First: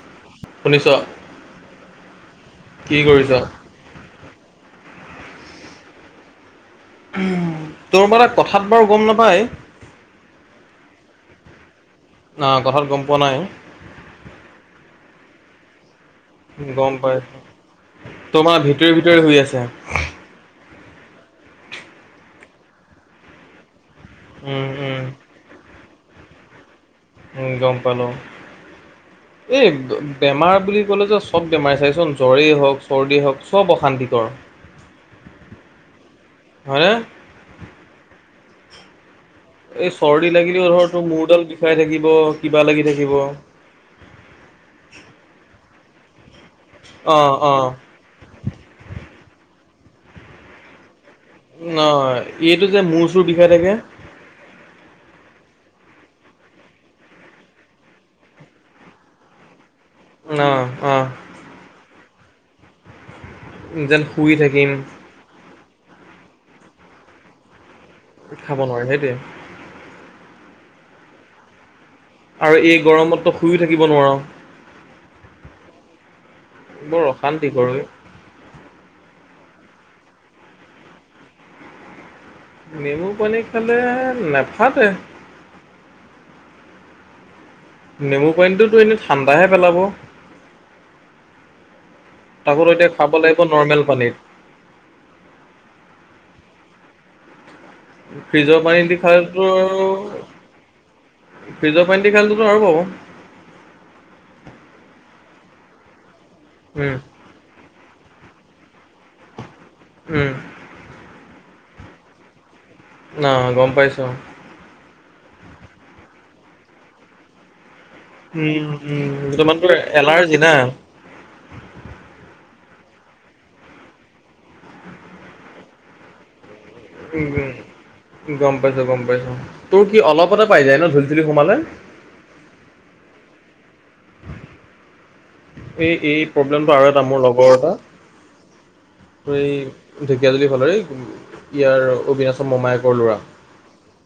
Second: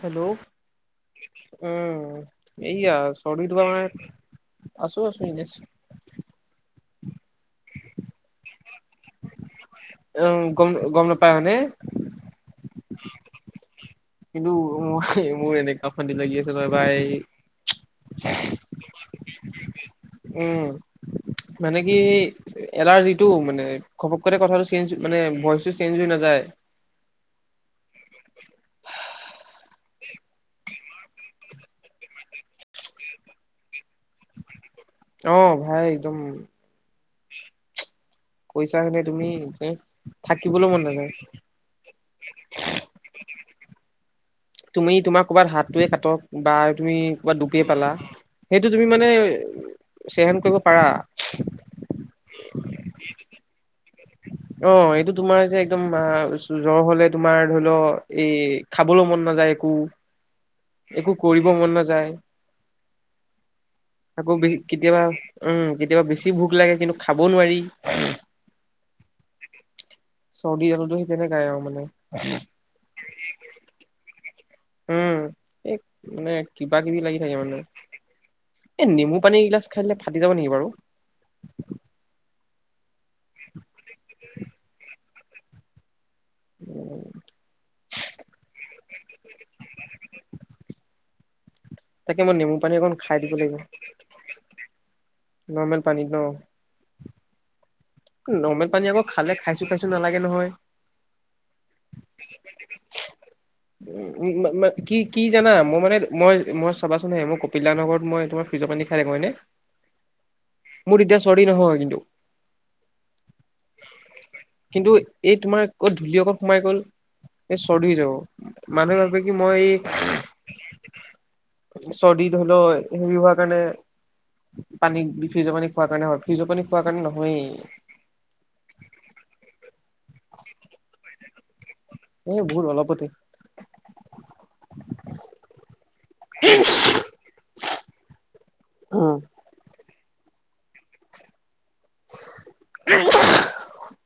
Hello শুনিছ উম এইয়য়া কি কৰিছ চজ্বীৰ দোকানে আছো, আছো এনে আছোঁ। উ তোৰ মানে কথাত বাৰু গম নাপায় অ', গম, গম নাপায় মানে। না কথাত গম পোৱা নাই। কিন্তু মোৰ মোৰ এনেককা ফান্দি লাগি আছে। নহয় গম ভাই পাইছোঁ তোমাৰ ভিতৰি ভিতৰি হু আছে। উম, মানে কি এলাৰ্জিটো মানে খপককে কথাটো উম চেঞ্জ উম মানে ভইচটো চেঞ্জ হৈ নাযায়। গম পালোঁ। [unintelligible] এই বেমাৰ বুলি ক'লে যে চব বেমাৰ চাইচোন জ্বৰেই হওক চৰ্দী হওক চব অশান্তিকৰ। অ', ভাই একদম। হে। পইচাখে তুমি। এ এই চৰ্দি থাকিবলৈ লাগিলেও মন ধৰ তোৰ নাযায় মূৰডাল বিষাই থাকিব কিবা লাগি থাকিব। তুমি তোমাৰ ক'বাত হাতটোৱে কাটক বা তুমি অ ক'ৰবাত অ দুপে পালা সেইটো তুমি মানে চেহেন কৰিব পাৰা। ন এইটো যে মোৰ চুৰ বিষায় থাকে। উ। অ', এইটো তোমাৰ যে একদম জ্বৰ হলে তোমাৰ ধৰি লও এই খাবলৈ মন নাযায় একো। অ'। একো কৰিব মন নাযায় যেন শুই আকৌ থাকিম কেতিয়াবা উম, কেতিয়াবা বেছি ভোক লাগে কিন্তু খাব নোৱাৰি। খাব নোৱাৰে সেইটোৱে। চৰ্দি আলতো সেই তেনেকাই আৰু মানে। আৰু এই গৰমত শুইয়ো থাকিব নোৱাৰ। উম, এই মানে কিবা কিবি বৰ লাগি থাকে অশান্তি মানে। কৰে এ নমু পানী এগিলাছ খালে ফাটি যাব নেকি বাৰু? নেমু পানী খালে নেফাতে। উম। নেমু পানীটোতো এনেই ঠাণ্ডাহে পেলাব। তাকে মই নেমু তাকো পানী এতিয়া অকণ খাব খাই দিব লাগিব নৰ্মেল পানীত। নৰ্মেল পানিত ন? ফ্ৰিজৰ নৰ্মেল পানী দি আকৌ খালেটো খালে খাইছো খাইছো তোৰ নালাগে আৰু নহয় ফ্ৰিজৰ পানী খালোতো আৰু পাব। উ কি কি জানা মই মানে মই মই উম চাবাচোন হে মই ক পিল দা হতৰ ঘৰত মই তোাৰ ফ্ৰীজৰ পানী খাই থাকোঁ হয়নে। উম। মোৰ তেতিয়া চৰ্দি নহয় কিন্তু। অঁ', গম পাইছো কিন্তু এই তোমাৰ অত ধূলি অকন সোমাই গ'ল এই চৰ্দি হৈ যাব। উম, মানুহে উম, ভাবে কি এইটো মই মানে এই তোৰ এলাৰ্জি না। চৰ্দি ধৰিল' হেৰি হোৱাৰ কাৰণে পানী ফ্ৰীজৰ পানি খোৱা কাৰণে হয়। ফ্ৰীজৰ পানী খোৱাৰ কাৰণে উম নহয়েই। গম পাইছো গম পাইছো তোৰ কি অলপতে পাই যায় চুলি চুলি সোমালে? এ বহুত অলপতে। এই এই প্ৰব্লেমটো আৰু এটা মোৰ লগৰ এটা উম এই ঢেকীয়াজুলিৰ ফালৰে ইয়াৰ অবিনাশৰ মোমায়েকৰ ল'ৰা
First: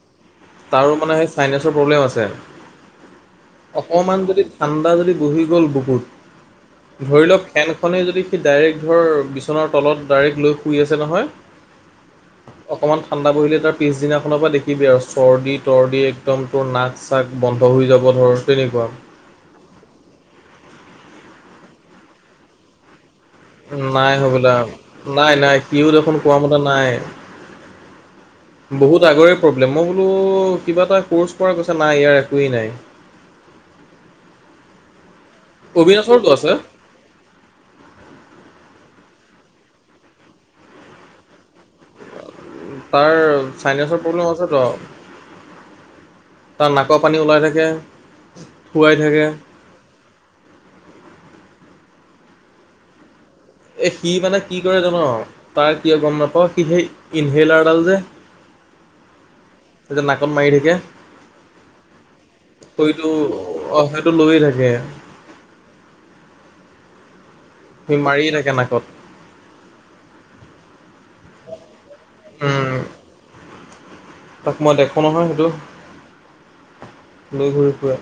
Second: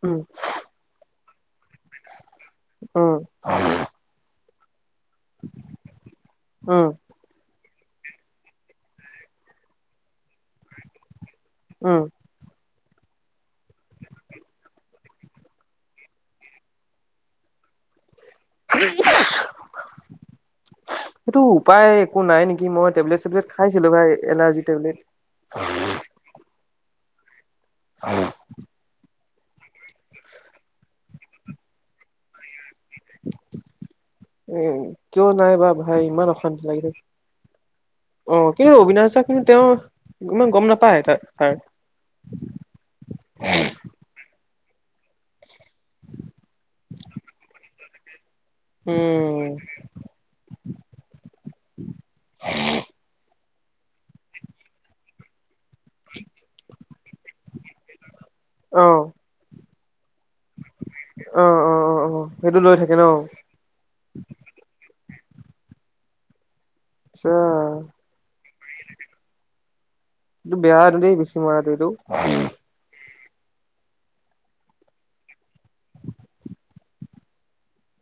উম। তাৰো মানে সেই চাইনেছৰ প্ৰব্লেম আছে। উম। অকমান যদি ঠাণ্ডা যদি বহি গ'ল বকুত। উম। ধৰি লওক ফেনখনেই যদি সি ডাইৰেক্ট ধৰ বিচনাৰ তলত ডাইৰেক্ট লৈ শুই আছে নহয়। উম। অকণমান ঠাণ্ডা বহিলে তাৰ পিছদিনাখনৰ পৰা দেখিবি আৰু চৰ্দি তৰ্দি একদম তোৰ নাক চাক বন্ধ হৈ যাব ধৰ তেনেকুৱা। সেইটো উপায় একো নাই নেকি মই টেবলেট চেবলেট খাইছিলো ভাই নাই হ'বলা এলাৰ্জি টেবলেট। নাই নাই সিও দেখোন কোৱা মতে নাই। [inaudible] বহুত আগৰেই প্ৰব্লেম মই বোলো কিবা এটা ক'ৰ্চ কৰা কৈছ নাই ইয়াৰ একোৱেই নাই। এ কিয় নাই বা ভাই ইমান অবিনাশৰটো আছে অশান্তি লাগি থাকে। অ', কিন্তু অবিনাশা দাৰ কিন্তু তেওঁ ইমান গম নাপায় তাৰ। [inaudible] তাৰ চাইনেছৰ প্ৰব্লেম আছেটো তাৰ নাকৰ পানী ওলাই থাকে। থুৱাই থাকে। উম এই সি মানে কি কৰে জান তাৰ কিয় গম নাপাওঁ সি সেই ইনহেলাৰডাল যে অ'। এই যে নাকত মাৰি থাকে অ অ অ অ লৈ থাকে সেইটো ন। অ সেইটো লৈয়ে থাকে উ সি মাৰিয়ে থাকে নাকত এইটো বেয়া আদুলি দিছোঁ মই ৰাতিটো। তাক মই দেখোঁ নহয় সেইটো এনেই ঘূৰি ফুৰে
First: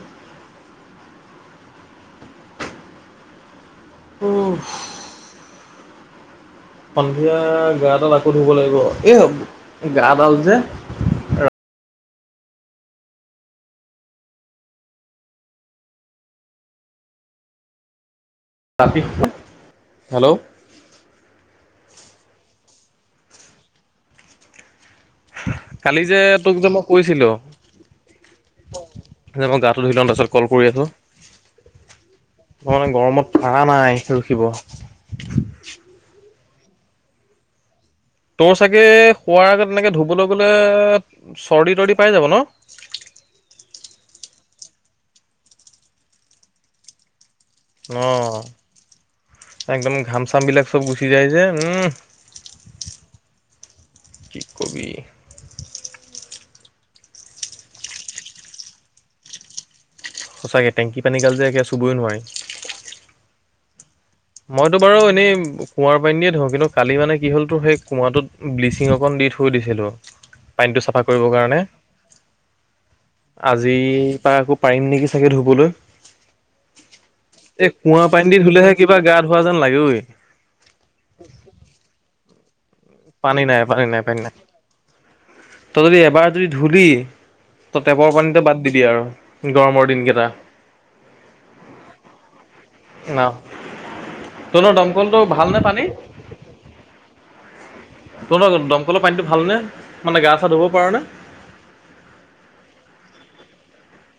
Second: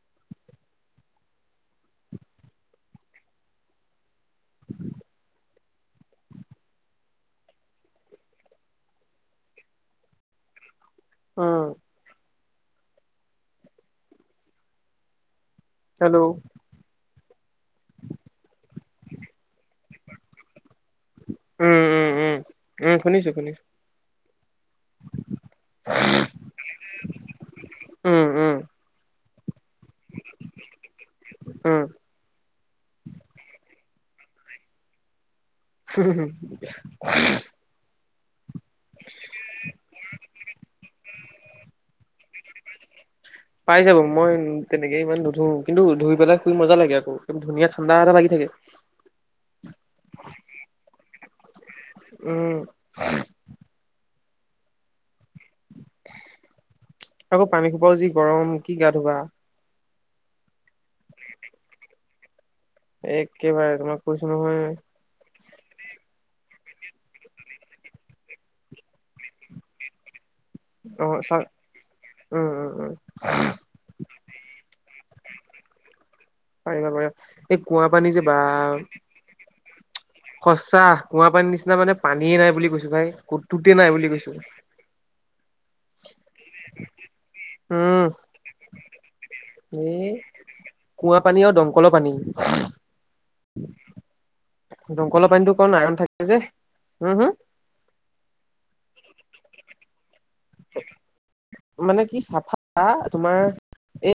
উম সন্ধিয়া গা এডাল আকৌ ধুব লাগিব এ গা এডাল যে অ হেল্ল' ৰা হেল্ল' উম উম উম উম শুনিছো শুনিছো কালি যে তোক যে মই কৈছিলোঁ। উম উম যে মই গাটো ধু লওঁ তাৰপছত কল কৰি আছোঁ। উ মই মানে গৰমত পাৰা নাই ৰখিব। শুু তোৰ চাগে শোৱাৰ আগত এনেকৈ ধুবলৈ গ'লে চৰ্দি তৰ্দি পাই যাব ন। পাই যাব। মই তেনেকে ইমান নুধো কিন্তু ধুই পেলাই শুই মজা লাগে আকৌ 'অ'। একদম ধুনীয়া ঠাণ্ডা এটা লাগি অ থাকে। একদম, ঘাম চাম বিলাক চব গুচি যাই যে উম'। উম কি কবি। আকৌ পানী খোপাও যি গৰম কি গা ধুৱা। সঁচাকৈ, টেকি পানী গাল যে একেবাৰে চুবই নোৱাৰি। একেবাৰে তোমাক। কৈছো নহয় মইতো বাৰু এনেই, কুঁৱাৰ পানী দিয়ে ধৰো কিন্তু কালি মানে কি হ'ল তোৰ সেই কুঁৱাটোত ব্লিচিং অকণ দি থৈ দিছিলোঁ [unintelligible] পানীটো চাফা অ কৰিব চা কাৰনে উম উম উম আজিৰ পা আকৌ পাৰিম নেকি চাগে ধুবলৈ। পাৰিবা পাৰিবা। এই কুঁৱা পানী যে বা, গা ধোৱা যেন লাগেঐ। সঁচা কুঁৱ পানীৰ নিচিনা মানে পানীয়ে নাই বুলি কৈছো ভাই কতোতে নাই বুলি কৈছো তই যদি এবাৰ যদি ধূলি তই টেপৰ পানীত বাদ দিবি আৰু গৰমৰ এ দিনকেইটা কুঁৱা পানী আৰু দমকলৰ পানী। ন, তহতৰ দমকলটো দমকলৰ পানীটো ভাল নে কাৰণ পানী আইৰণ যে, হম হুম। তুহোতৰ দমকলৰ পানীটো ভাল নে। মানে গা চা ধুব পাৰ নে। মানে কি চাফা তোমাৰ এ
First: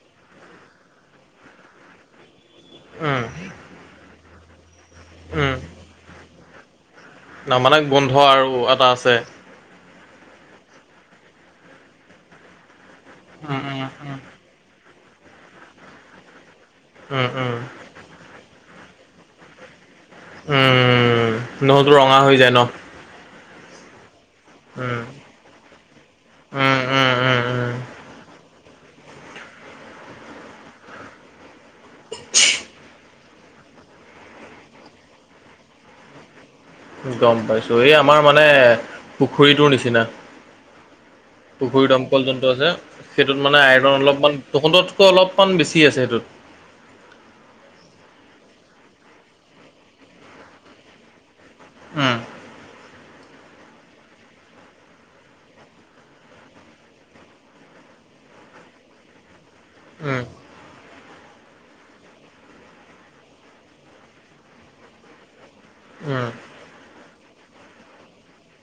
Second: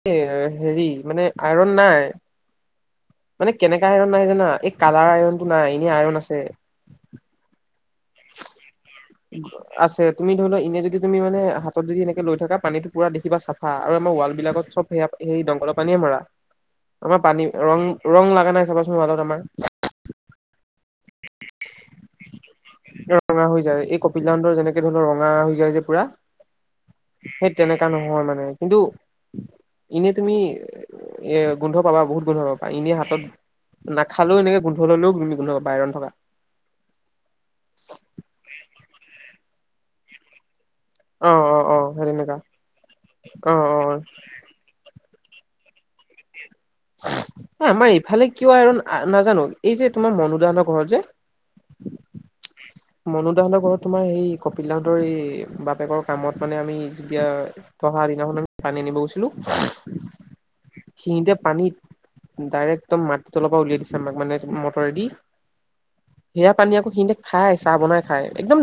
হেৰি মানে আইৰন নাই। উম' মানে কেনেকা আইৰণ নাই জানা। এই কালাৰ আইৰনটো নাই, এনেই আইৰণ আছে। ন মানে গোন্ধ আৰু এটা আছে। আছে। তুমি ধৰি লোৱা এনে যদি তুমি মানে হাতত যদি এনেকে লৈ থাকা পানীটো, পুৰা দেখিবা উম চাফা উম উম আৰু আমাৰ ৱাল বিলাকত চব সেয়া সেই দমকলৰ পানীয়ে মৰা আমাৰ উম পানীৰ উম ৰং, ৰং লগা নাই চাবাচোন ওয়ালত আমাৰ। উম 'নহয়তো ৰঙা হৈ যায় ন। ৰঙা হৈ যায় এই কপিলাডৰ যেনেকে উম ধৰৰ ৰঙা হৈ যায় যে পুৰা উম উম উম সেই তেনেকুৱা নহয় মানে, কিন্তু এনে তুমি এ গোন্ধ পাবা বহুত গোন্ধ পাবা এনেই হাতত নাখালেও এনেকে গোন্ধ ললেও তুমি গোন্ধ পাবা আইৰণ থাকা গম পাইছো, এই আমাৰ মানে পুখুৰীটোৰ নিচিনা। অ অ অ পুখুৰী সেই দমকল তেনেকা যোনটো আছে সেইটোত অ মানে অ আইৰন অলপমান তহঁততকৈ অলপমান বেছি আছে সেইটোত। আমাৰ ইফালে কিয় আইৰণ নাজানো, এই যে তোমাৰ মনো দানৰ ঘৰত যে উম মনো দাহঁতৰ ঘৰত তোমাৰ সেই কপিল দাহঁতৰ এই বাপেকৰ কামত মানে আমি যেতিয়া দহা দিনাখন আ [unintelligible] পানী আনিব গৈছিলোঁ উম। খিতে [unintelligible] পানীত ডাইৰেক্ট একদম মাটিৰ তলৰ পৰা উলিয়াই দিছে আমাক মানে মটৰেদি সেয়া পানী আকৌ সিহঁতে খাই চাহ বনাই খাই, একদম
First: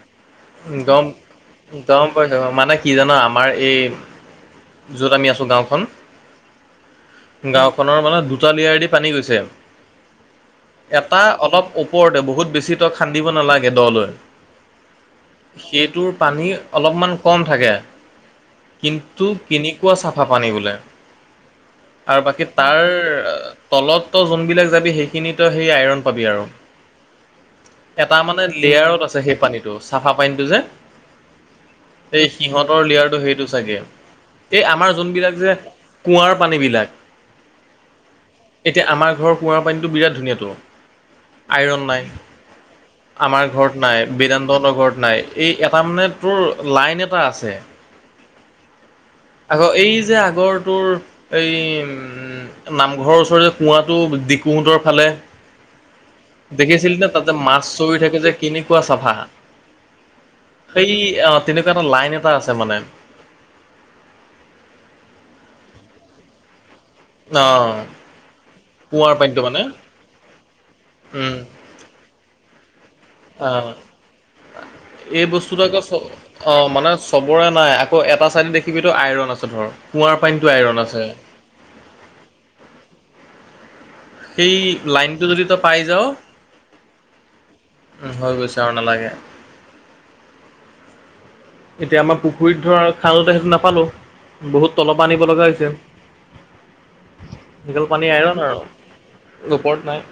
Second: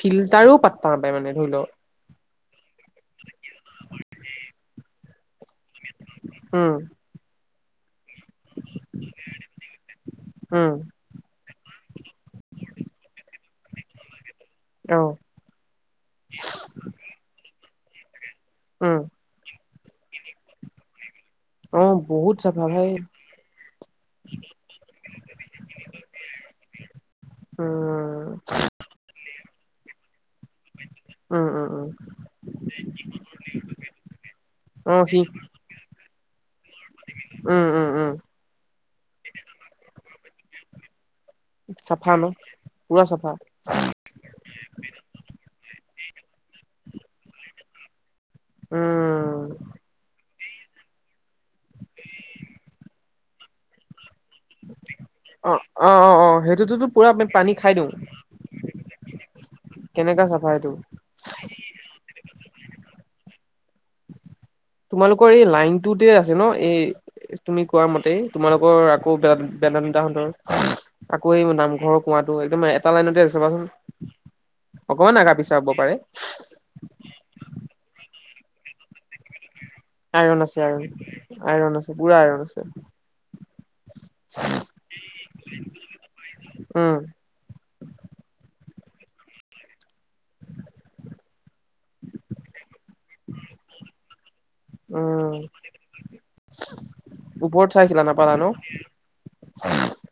ফিল্টাৰো উম পাত্তা গম নাপায় মানে ধৰি ল'। গম পাইছোঁ, মানে কি জানো আমাৰ এই য'ত আমি আছোঁ গাওঁখন উম। গাঁওখনৰ মানে দুটা লিয়াৰ দি পানী গৈছে, উম এ টা অলপ ওপৰতে বহুত বেছি তই খান্দিব নালাগে দলৈ অ'। সেইটোৰ পানী অলপমান কম থাকে, উম কিন্ত তোৰ কেনেকুৱা চাফা পানী বোলে। অ আৰু বহুত বাকী চাফা তাৰ ভাই তলত তই যোনবিলাক যাবি সেইখিনিতো সেই আইৰণ পাবি আৰু। এটা উম মানে লেয়াৰত আছে সেই পানীতটো চাফা পানীতটো যে। উ, উ। এই সিহঁতৰ লেয়াৰটো সেইটো চাগে, এই অ আমাৰ সি যোনবিলাক যে কুঁৱাৰ পানীবিলাক, উম উম উম এতিয়া আমাৰ ঘৰৰ কুঁৱাৰ পানীটো বিৰাট ধুনীয়াটো। আইৰণ নাই, চাফা ন পুৰা চাফা আমাৰ ঘৰত নাই। বেদান্তহতঁৰ ঘৰত নাই, এই এটা মানে তোৰ লাইন এটা আছে। উম আকৌ এই যে আগৰ তোৰ এই নামঘৰৰ ওচৰৰ যে কুঁৱাটো দিকুহঁতৰ ফালে অ অ অ অ সেইটোতো দেখিছিল পুৰা তে, তাতে পানী মাছ খাই দিওঁ চৰি থাকে যে কেনেকুৱা চাফা। কেনেকা চাফা এইটো। সেই অ', তেনেকুৱা এটা লাইন এটা আছে মানে। তোমালোকৰ এই লাইনটোতে আছে ন' এই অ তুমি কোৱা মতেই, তোমালোকৰ কুঁৱাৰ আকৌ পানীটো তাত মানে বেদানতাহঁতৰ আকৌ উম এই নামঘৰৰ কোঁৱাটো একদম এটা লাইনতে আছে অ চাবাচোন, অকমান এই আগা পিছাৰ বস্তুটো হ'ব আকৌ চ পাৰে। অ', মানে চবৰে নাই, আকৌ এটা চাইডে দেখিবিটো আইৰণ আছে ধৰ কুঁৱাৰ পানীতো আইৰণ আছে। আইৰণ আছে পুৰা আইৰণ আছে। সেই লাইনটো যদি তই পাই যাাৱ উম হৈ গৈছে আৰু নালাগে। এতিয়া আমাৰ পুখুৰীত ধৰ খালোতে সেইটো নাপালো। বহুত তল পৰা আনিব উম লগা হৈছে, ওপৰত সেইগাল চাইছিলা পানী নাপালা আইৰণ ন আৰু। ওপৰত নাই।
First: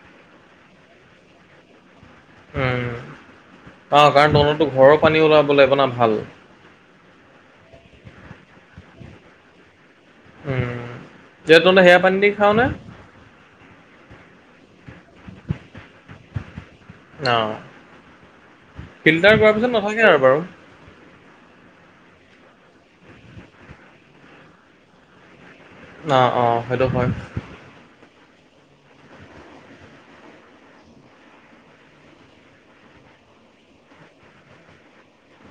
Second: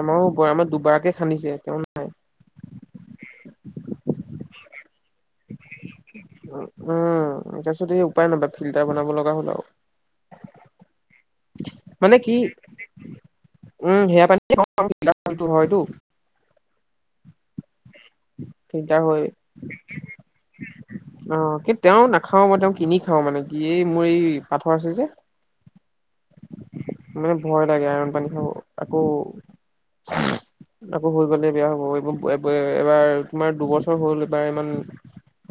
আমাৰো [unintelligible] আমাৰ দুবাৰকে খান্দিছে তেওঁ উম, অ', কাৰণ তহঁতটো ঘৰৰ পানী ওলাব লাগিব ন' ভাল। উম। তাৰ পিছত এই উপায় নাপাই ফিল্টাৰ বনাব লগা হ'ল আৰু। উম, তে তহঁতে সেয়া পানী মানে দি কি খাৱ নে? উম সেয়া [unintelligible] পানী হয়তো অ', ফিল্টাৰ কৰাৰ পিছত নাথাকে আৰু বাৰু। অ', কি তেওঁ নাখাওঁ মই তেওঁ কিনি খাওঁ মানে কি এই মোৰ এই পাথৰ আছে যে। অ' অ' সেইটো হয়। মানে ভয় লাগে আইৰন পানী খাব। আকৌ, আকৌ হৈ গ'লে বেয়া হ'ব এইব এবাৰ তোমাৰ দুবছৰ হল এইবাৰ ইমান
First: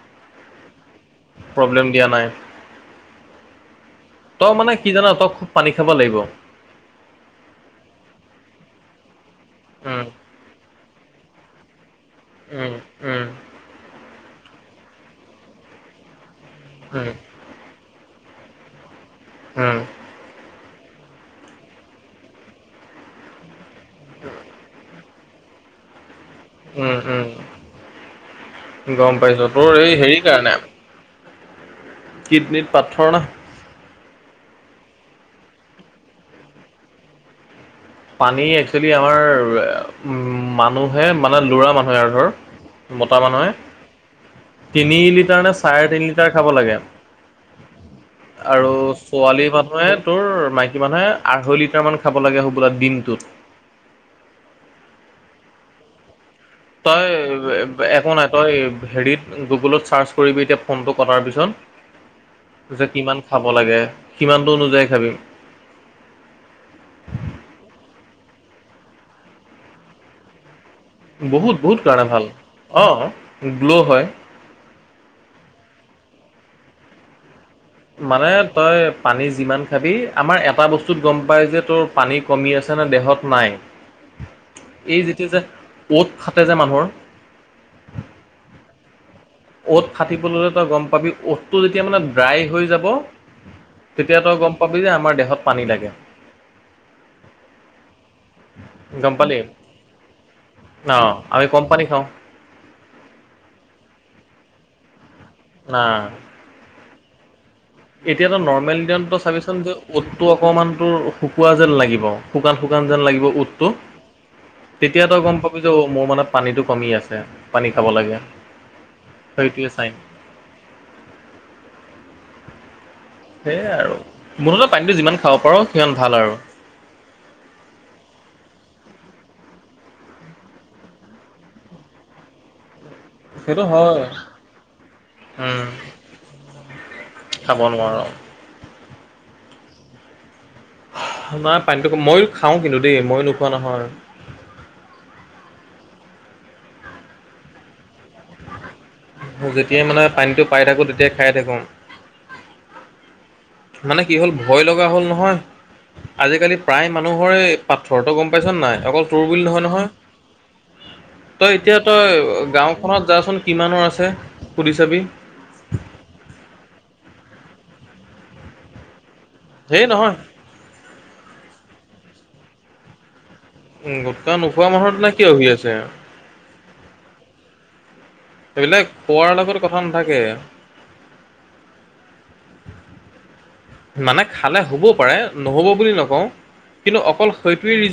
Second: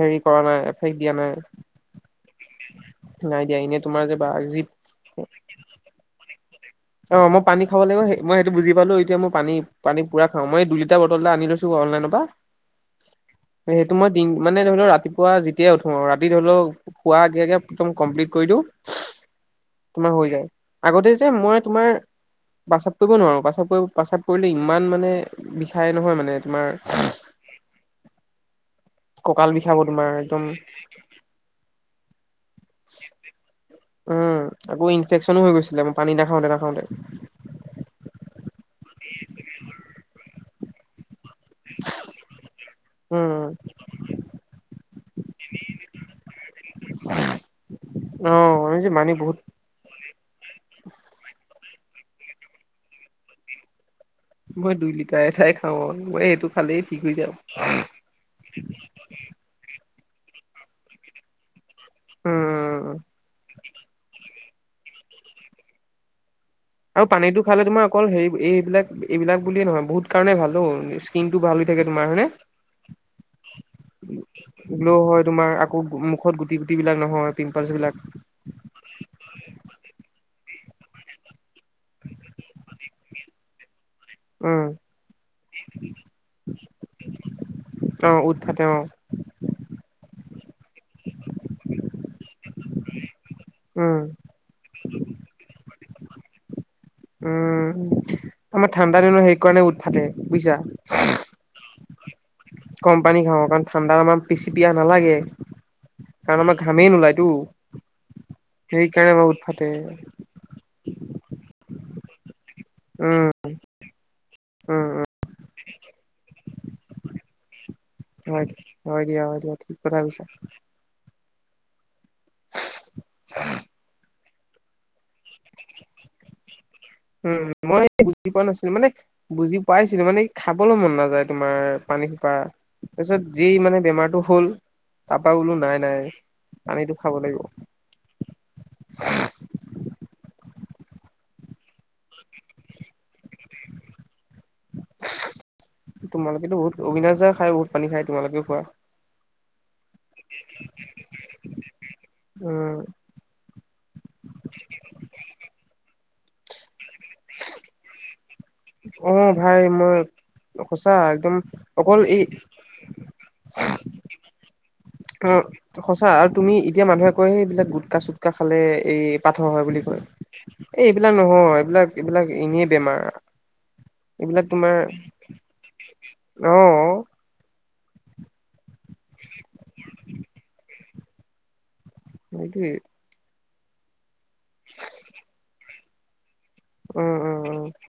হেৰি কৰা নাই। শেষ দিয়া নাই প্ৰব্লেম দিয়া নাই নাই দিয়া এনেই তোমাৰ যে। বা তই যি মানে কি জানা তই খুব পানী খাব লাগিব। অ, মই পানী খাব লাগিব মই সেইটো বুজি পালো এতিয়া মই পানী পানী উম, পুৰা অ, মই এই দুইিটা বটল এটা আনি লৈছো অনলাইনৰ পৰা। উম, উম, সেইটো মই দিন মানে ধৰি লও ৰাতিপুৱা যেতিয়াই উঠো আৰু ৰাতি ধৰি লও উম, খুৱা আগে আগে। একদম কমপ্লিট কৰি দিওঁ। উম, তোমাৰ হৈ যায় আগতে যে মই তোমাৰ পেচাপ কৰিব নোৱাৰো পেচাপ কৰিব। প্ৰসাদ পৰিলে ইমান মানে বিষাই নহয় মানে। তোমাৰ উম, উম, গম, কঁকাল পাইছোঁ বিষাব তোৰ এই তোমাৰ হেৰি একদম কাৰণে। কিডনিত পা্থৰ ন। উম, আকৌ ইনফেকশচনো হৈ গৈছিলে ম পানী নাখাওতে নাখাওতে। পানী একচুৱেলি আমাৰ মানুহ। মানুহে মানে ল'ৰা মানুহে আৰু ধৰ মতা উম মানুহে। তিনি লিটাৰ নে চাৰে তিনি লিটাৰ খাব লাগে। অ আৰু আমি যে পানী বহুত ছোৱালী মানুহে। তোৰ মাইকী মানুহে আঢ়ৈ লিটাৰ মান খাব লাগে সুবোলা দিনটোত। মই দুই লিটাই এঠাই খাওঁ মই এইটো। তই একো নাই তই হেৰিত। গুগলত চাৰ্চ কৰিবি এতিয়া ফোনটো কটাৰ পিছত যে উম কিমান খাব লাগে। কিমানটো অনুযায়ী খাবি। আৰু পানীটো খালে তোমাৰ অকল হেৰি এইবিলাক এইবিলাক বুলিয়ে নহয় বহুত কাৰণে ভালো। বহুত বহুত কাৰণে ভাল অ, গ্ল' হয়। বোলোও হয় তোমাৰ আকৌ মুখত গুটি গুটি বিলাক নহয়। পি্পলছবিলাক। মানে তই। পানী যিমান খাবি আমাৰ এটা বস্তুত গম পায় যে তোৰ পানী কমি আছেনে দেহত নাই। উম এই যেতিয়া যে ক'ত খাাটে যে মানুহৰ। অ, উতফাতে অ। 'ট ফাটিবলৈলৈ তই গম পাবি 'টটো যেতিয়া মানে ড্ৰাই হৈ যাব। উম তেতিয়া তই গম পাবি যে আমাৰ দেহত পানী লাগে। উম, আমাৰ ঠাণ্ডা গম দিনত পালি সেই কাৰণে উটফাটে বুজিছা। অ আমি কম পানী খাওঁ। কম পানী খাওঁ কাৰণ ঠাণ্ডা আমমান পিচি পিয়া নালাগে। ন [unintelligible] কাৰণ আমাৰ ঘামেই নোলায়তো। এতিয়াতো নৰ্মেল সেইকাৰণে দিনতো আমাৰ উৎ চাবিচোন ফাটে যে উ'তটো অকণমানতোৰ শুকোৱা জেল লাগিব। শুকান শুকান যেন উম লাগিব উটটো। তেতিয়া তই গম পাবি যে অ, মোৰ মনত পানীতটো কমি আছে পানী খাব লাগে। হয় হয় দিয়া দিয়া সেইটোৱে ঠিক চাইন কথা। [inaudible] সেয়াই আৰু মুঠতে পানীটো যিমান খাব পাৰো সিমান ভাল আৰু। উম, মই বুজি পোৱা নাছিলো মানে। বুজি পাইছিলো মানে খাবলৈ মন নাযায় তোমাৰ পানীসোপা। তাৰপিছত যি সেইটো মানে হয়। বেমাৰতটো হ'ল তাৰ পৰা বোলো উম, নাই নাই পানীটো খাব লাগিব। খাব নোৱাৰোঁ। [unintelligible] নাই পানীটো মই খাওঁ কিন্তু দেই, ময়ো নোখোৱা নহয়। তোমালোকেতো বহুত অবিনাশ দা খাই বহুত পানী খায়, তোমালোকেও খোৱা। যেতিয়াই মানে পানীটো পাই থাকো, তেতিয়াই খাই থাকো। উম। মানে কি হ'ল ভয় লগা হ'ল নহয়। আজিকালি প্ৰায় মানুহৰে পাথৰ তই গ'ম পাইছনে নাই? অকল অ তোৰ বুলি ভাই নহয় নহয়। মই সঁচা একদম তই এতিয়া অকল তই এই গাওঁখনত যাচোন কিমানৰ আছে সুধি চাবি। অ' সঁচা আৰু তুমি এতিয়া মানুহে কয় সেই এইবিলাক গুটকা চুটকা খালে এই পাথৰ হয় বুলি হেই কয়। নহয়। এই এইবিলাক নহয় এইবিলাক এইবিলাক এনেই বেমাৰ। উম, গোটকা এইবিলাক নোখোৱা তোমাৰ মানুহেনো কিয় হৈ আছে? অ এইবিলাক কোৱাৰ লগত কথা নাথাকে। সেইটোৱেই। মানে খালে হ'বও পাৰে নহ'ব বুলি নকওঁ কিন্তু উম অকল উম উম সেইটোৱেই ৰিজ